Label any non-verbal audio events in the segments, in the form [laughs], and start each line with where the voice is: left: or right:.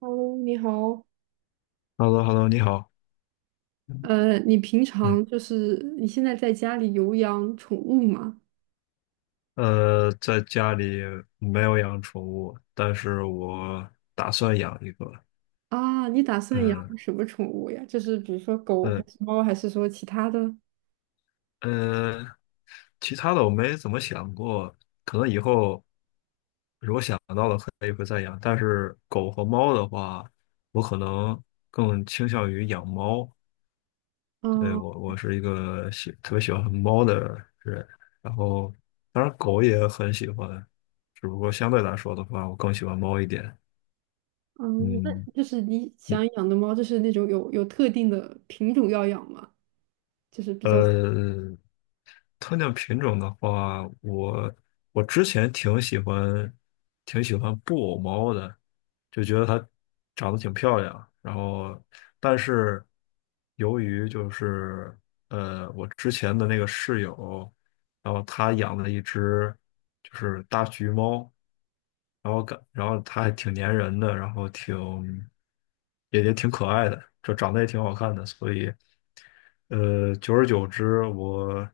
right: Hello，你好。
left: h e l l o h e l l o 你好。
right: 你平
left: 嗯，
right: 常就是你现在在家里有养宠物吗？
left: 在家里没有养宠物，但是我打算养一个。
right: 啊，你打算养
left: 嗯，
right: 什么宠物呀？就是比如说狗还
left: 嗯
right: 是猫，还是说其他的？
left: 嗯，其他的我没怎么想过，可能以后如果想到了，可以会再养。但是狗和猫的话，我可能更倾向于养猫。对，
right: 啊
left: 我是一个特别喜欢猫的人，然后当然狗也很喜欢，只不过相对来说的话，我更喜欢猫一点。
right: 嗯，那
left: 嗯，
right: 就是你
left: 你
right: 想养的猫，就是那种有特定的品种要养吗？就是比较
left: 呃，特定品种的话，我之前挺喜欢布偶猫的，就觉得它长得挺漂亮。然后，但是由于就是我之前的那个室友。然后他养了一只就是大橘猫，然后感然后它还挺粘人的，然后挺也挺可爱的，就长得也挺好看的，所以久而久之，我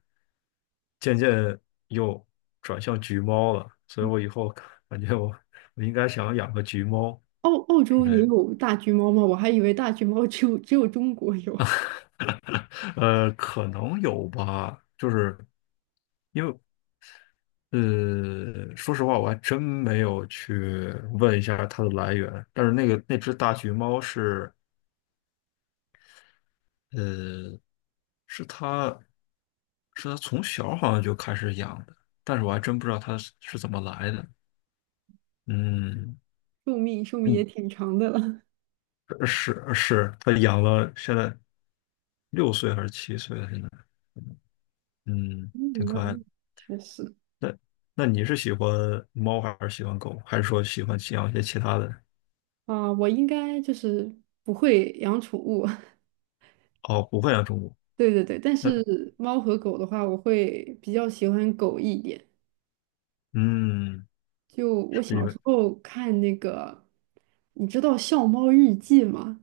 left: 渐渐又转向橘猫了，所以我以后感觉我应该想养个橘猫
right: 澳澳
left: 之
right: 洲
left: 类
right: 也
left: 的，
right: 有大橘猫吗？我还以为大橘猫只有中国有，
left: [laughs] 可能有吧，就是。说实话，我还真没有去问一下它的来源。但是那个那只大橘猫是，呃，是它是它从小好像就开始养的，但是我还真不知道它是怎么来的。嗯
right: 寿命也
left: 嗯，
right: 挺长的了。
left: 是是，它养了现在6岁还是7岁了？现在，嗯，挺
right: 嗯，
left: 可
right: 那
left: 爱的。
right: 确实
left: 那你是喜欢猫还是喜欢狗，还是说喜欢养一些其他的？
right: 啊，我应该就是不会养宠物，[laughs]
left: 哦，不会养宠物。
right: 对对对，但
left: 那
right: 是猫和狗的话，我会比较喜欢狗一点。
left: 嗯。
right: 就
left: 是
right: 我
left: 因
right: 小
left: 为
right: 时候看那个，你知道《笑猫日记》吗？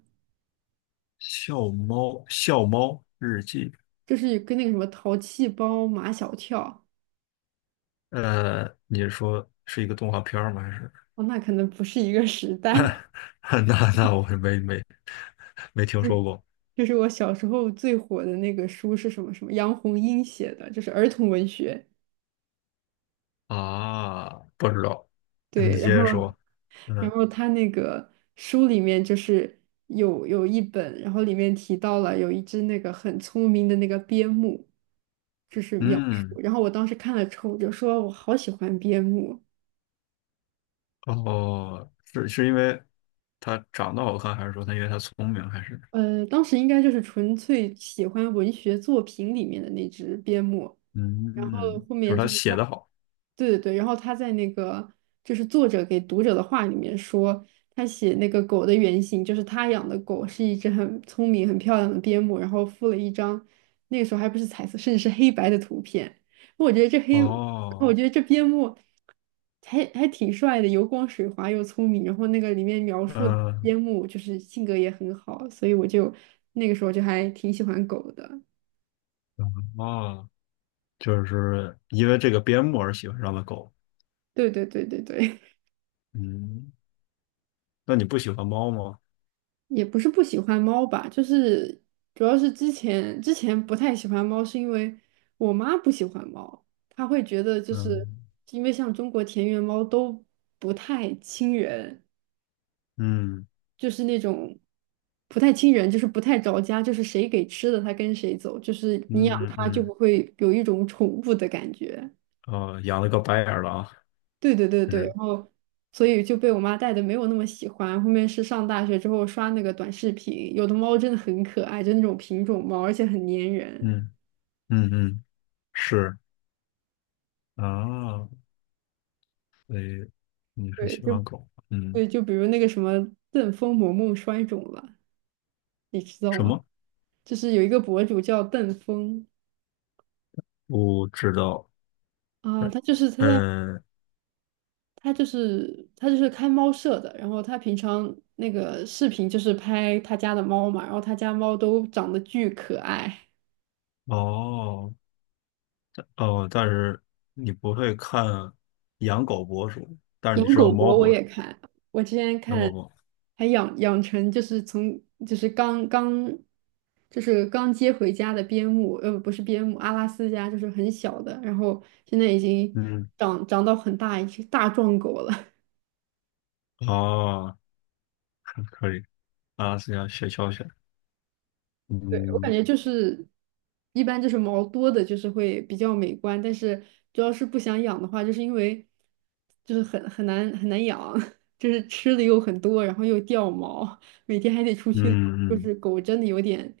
left: 笑猫日记，
right: 就是跟那个什么淘气包马小跳，
left: 你是说是一个动画片儿吗？还是？
right: 哦，那可能不是一个时代。[laughs]
left: [laughs] 那我没听说
right: 嗯，
left: 过
right: 就是我小时候最火的那个书是什么什么？杨红樱写的，就是儿童文学。
left: 啊，不知道。你
right: 对，
left: 接
right: 然后
left: 着说。
right: 然
left: 嗯
right: 后他那个书里面就是有一本，然后里面提到了有一只那个很聪明的那个边牧，就是描述。
left: 嗯，
right: 然后我当时看了之后，我就说我好喜欢边牧。
left: 哦，是因为他长得好看，还是说他因为他聪明，还是
right: 当时应该就是纯粹喜欢文学作品里面的那只边牧。然后
left: 嗯，
right: 后
left: 就是
right: 面
left: 他
right: 就是
left: 写
right: 他，
left: 的好。
right: 对对对，然后他在那个就是作者给读者的话里面说，他写那个狗的原型就是他养的狗是一只很聪明、很漂亮的边牧，然后附了一张那个时候还不是彩色，甚至是黑白的图片。我觉得这黑，我
left: 哦，
right: 觉得这边牧还挺帅的，油光水滑又聪明。然后那个里面描述的
left: 嗯，
right: 边牧就是性格也很好，所以我就那个时候就还挺喜欢狗的。
left: 嗯哦，就是因为这个边牧而喜欢上的狗。
right: 对对对对对。
left: 嗯，那你不喜欢猫吗？
right: 也不是不喜欢猫吧，就是主要是之前不太喜欢猫，是因为我妈不喜欢猫，她会觉得就是
left: 嗯
right: 因为像中国田园猫都不太亲人，
left: 嗯
right: 就是那种不太亲人，就是不太着家，就是谁给吃的它跟谁走，就是你养
left: 嗯嗯
right: 它就不
left: 嗯，
right: 会有一种宠物的感觉。
left: 哦，养了个白眼儿狼，
right: 对对对
left: 就
right: 对，
left: 是
right: 然后所以就被我妈带的没有那么喜欢。后面是上大学之后刷那个短视频，有的猫真的很可爱，就那种品种猫，而且很粘人。
left: 嗯嗯嗯，是啊，所以你是
right: 对，
left: 喜欢
right: 就
left: 狗？嗯，
right: 对，就比如那个什么邓峰萌萌摔肿了，你知道
left: 什
right: 吗？
left: 么？
right: 就是有一个博主叫邓峰
left: 不知道。
right: 啊，
left: 呃嗯，
right: 他就是开猫舍的，然后他平常那个视频就是拍他家的猫嘛，然后他家猫都长得巨可爱。
left: 哦哦，但是你不会看养狗博主，但是你
right: 养
left: 知道
right: 狗
left: 猫
right: 博我
left: 博主，
right: 也看，我之前
left: 养
right: 看
left: 狗博主。
right: 还养成就是从就是刚刚就是刚接回家的边牧，不是边牧，阿拉斯加就是很小的，然后现在已经
left: 嗯，
right: 长到很大一只大壮狗了。
left: 哦，可以啊，是要学教学。
right: 我感
left: 嗯
right: 觉就是一般就是毛多的，就是会比较美观，但是主要是不想养的话，就是因为就是很难很难养，[laughs] 就是吃的又很多，然后又掉毛，每天还得出
left: 嗯
right: 去遛，就
left: 嗯，
right: 是狗真的有点，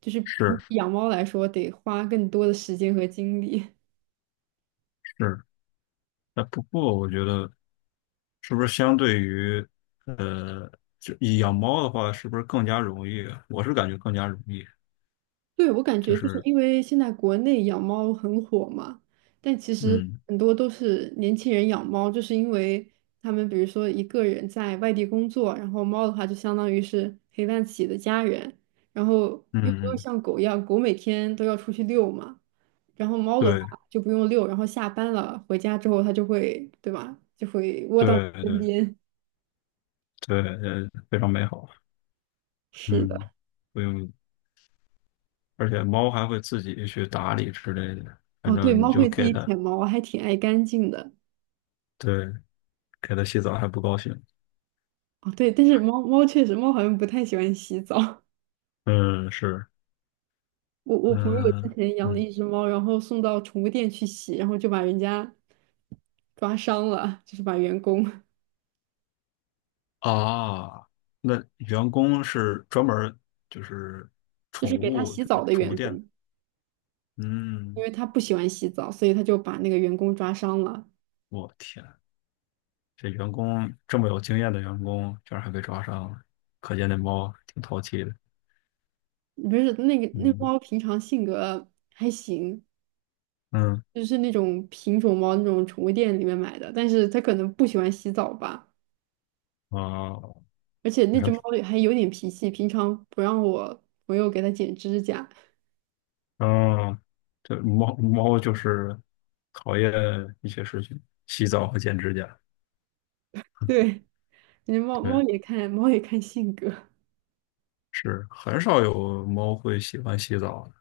right: 就是比
left: 是
right: 养猫来说得花更多的时间和精力。
left: 是。那不过我觉得是不是相对于呃，就养猫的话，是不是更加容易啊我是感觉更加容易，
right: 对，我感
left: 就
right: 觉就是
left: 是
right: 因为现在国内养猫很火嘛，但其实
left: 嗯
right: 很多都是年轻人养猫，就是因为他们比如说一个人在外地工作，然后猫的话就相当于是陪伴自己的家人，然后
left: 嗯
right: 又不用
left: 嗯，
right: 像狗一样，狗每天都要出去遛嘛，然后猫的话
left: 对
right: 就不用遛，然后下班了回家之后它就会，对吧，就会窝到你
left: 对
right: 身
left: 对
right: 边。
left: 对，非常美好，
right: 是的，
left: 嗯，不用，而且猫还会自己去打理之类的，反
right: 哦，对，
left: 正你
right: 猫
left: 就
right: 会自
left: 给
right: 己
left: 它，
right: 舔毛，还挺爱干净的。
left: 对，给它洗澡还不高兴，
right: 哦，对，但是猫猫确实，猫好像不太喜欢洗澡。[laughs]
left: 嗯，是，
right: 我朋友之
left: 嗯
right: 前养了
left: 嗯。
right: 一只猫，然后送到宠物店去洗，然后就把人家抓伤了，就是把员工，
left: 啊，那员工是专门儿就是
right: 就
left: 宠
right: 是给他
left: 物，
right: 洗
left: 就
right: 澡
left: 是
right: 的
left: 宠物
right: 员
left: 店的。
right: 工，因
left: 嗯，
right: 为他不喜欢洗澡，所以他就把那个员工抓伤了。
left: 我天，这员工这么有经验的员工，居然还被抓伤了，可见那猫挺淘气的。
right: 不是那个那
left: 嗯
right: 猫平常性格还行，
left: 嗯
right: 就是那种品种猫，那种宠物店里面买的，但是它可能不喜欢洗澡吧，
left: 啊，
right: 而且
left: 你
right: 那只猫还有点脾气，平常不让我朋友给它剪指甲。
left: 啊，这猫猫就是讨厌一些事情，洗澡和剪指甲。
right: [laughs] 对。你猫
left: 对，
right: 猫也看性格
left: 是很少有猫会喜欢洗澡的。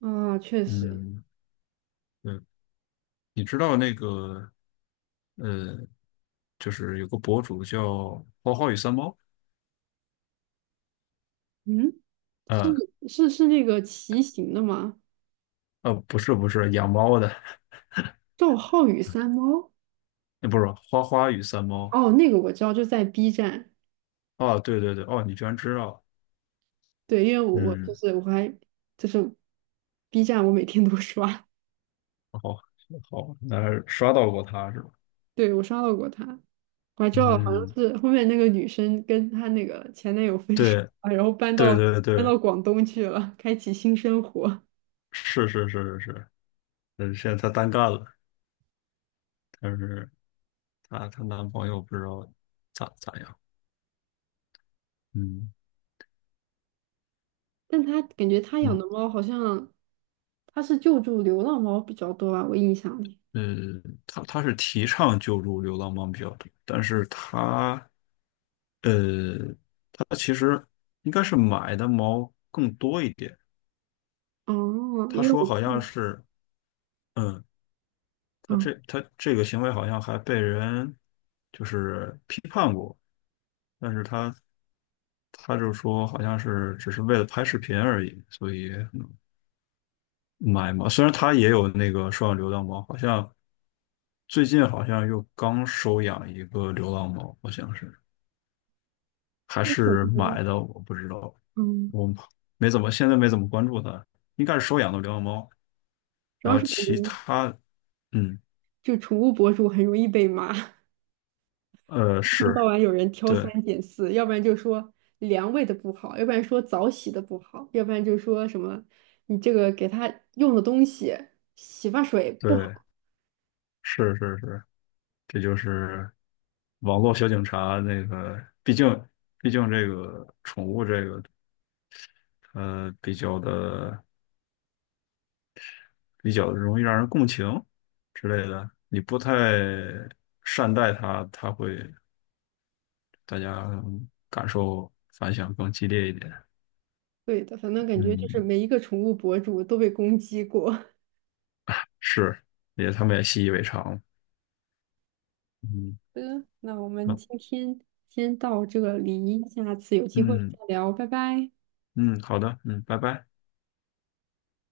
right: 啊，确实，
left: 嗯，对，你知道那个。呃，就是有个博主叫花花与三猫，
right: 嗯，是
left: 嗯，
right: 是是那个骑行的吗？
left: 不是不是养猫的，[laughs]
right: 赵浩宇三猫
left: 那不是花花与三猫
right: 哦，那个我知道，就在 B 站，
left: 哦，对对对，哦，你居然知道，
right: 对，因为我就
left: 嗯，
right: 是我还就是 B 站，我每天都 [laughs] 刷，
left: 好好，那刷到过他是吧？
right: 对我刷到过他，我还知道好像
left: 嗯，
right: 是后面那个女生跟她那个前男友分手
left: 对
right: 了，然后搬
left: 对
right: 到
left: 对
right: 搬
left: 对，
right: 到广东去了，开启新生活。
left: 是是是是是，嗯，现在她单干了，但是她男朋友不知道咋样，嗯
right: 但他感觉他养
left: 嗯
right: 的猫好像他是救助流浪猫比较多吧，我印象里。
left: 呃，她是提倡救助流浪猫比较多，但是她呃它其实应该是买的猫更多一点。
right: 哦，
left: 他
right: 因为
left: 说
right: 我
left: 好
right: 看，
left: 像是，嗯，他
right: 嗯，
left: 这他这个行为好像还被人就是批判过，但是他就说好像是只是为了拍视频而已，所以买嘛。虽然他也有那个收养流浪猫，好像最近好像又刚收养一个流浪猫，好像是还
right: 我感
left: 是
right: 觉
left: 买的，我不知道，
right: 嗯，
left: 我没怎么现在没怎么关注他，应该是收养的流浪猫。
right: 主
left: 然
right: 要
left: 后
right: 是感
left: 其
right: 觉
left: 他，嗯，
right: 就宠物博主很容易被骂，[laughs] 一天到
left: 是，
right: 晚有人挑三
left: 对
right: 拣四，要不然就说粮喂的不好，要不然说澡洗的不好，要不然就说什么你这个给它用的东西洗发水不
left: 对，
right: 好。
left: 是是是，这就是网络小警察那个，毕竟这个宠物这个，呃，比较的比较容易让人共情之类的，你不太善待它，它会大家感受反响更激烈一点。
right: 对的，反正感觉就是
left: 嗯，
right: 每一个宠物博主都被攻击过。
left: 是，他们也习以为常了。嗯，
right: 的，那我们
left: 好，
right: 今天先到这里，下次有机会
left: 嗯
right: 再聊，拜拜。
left: 嗯，好的，嗯，拜拜。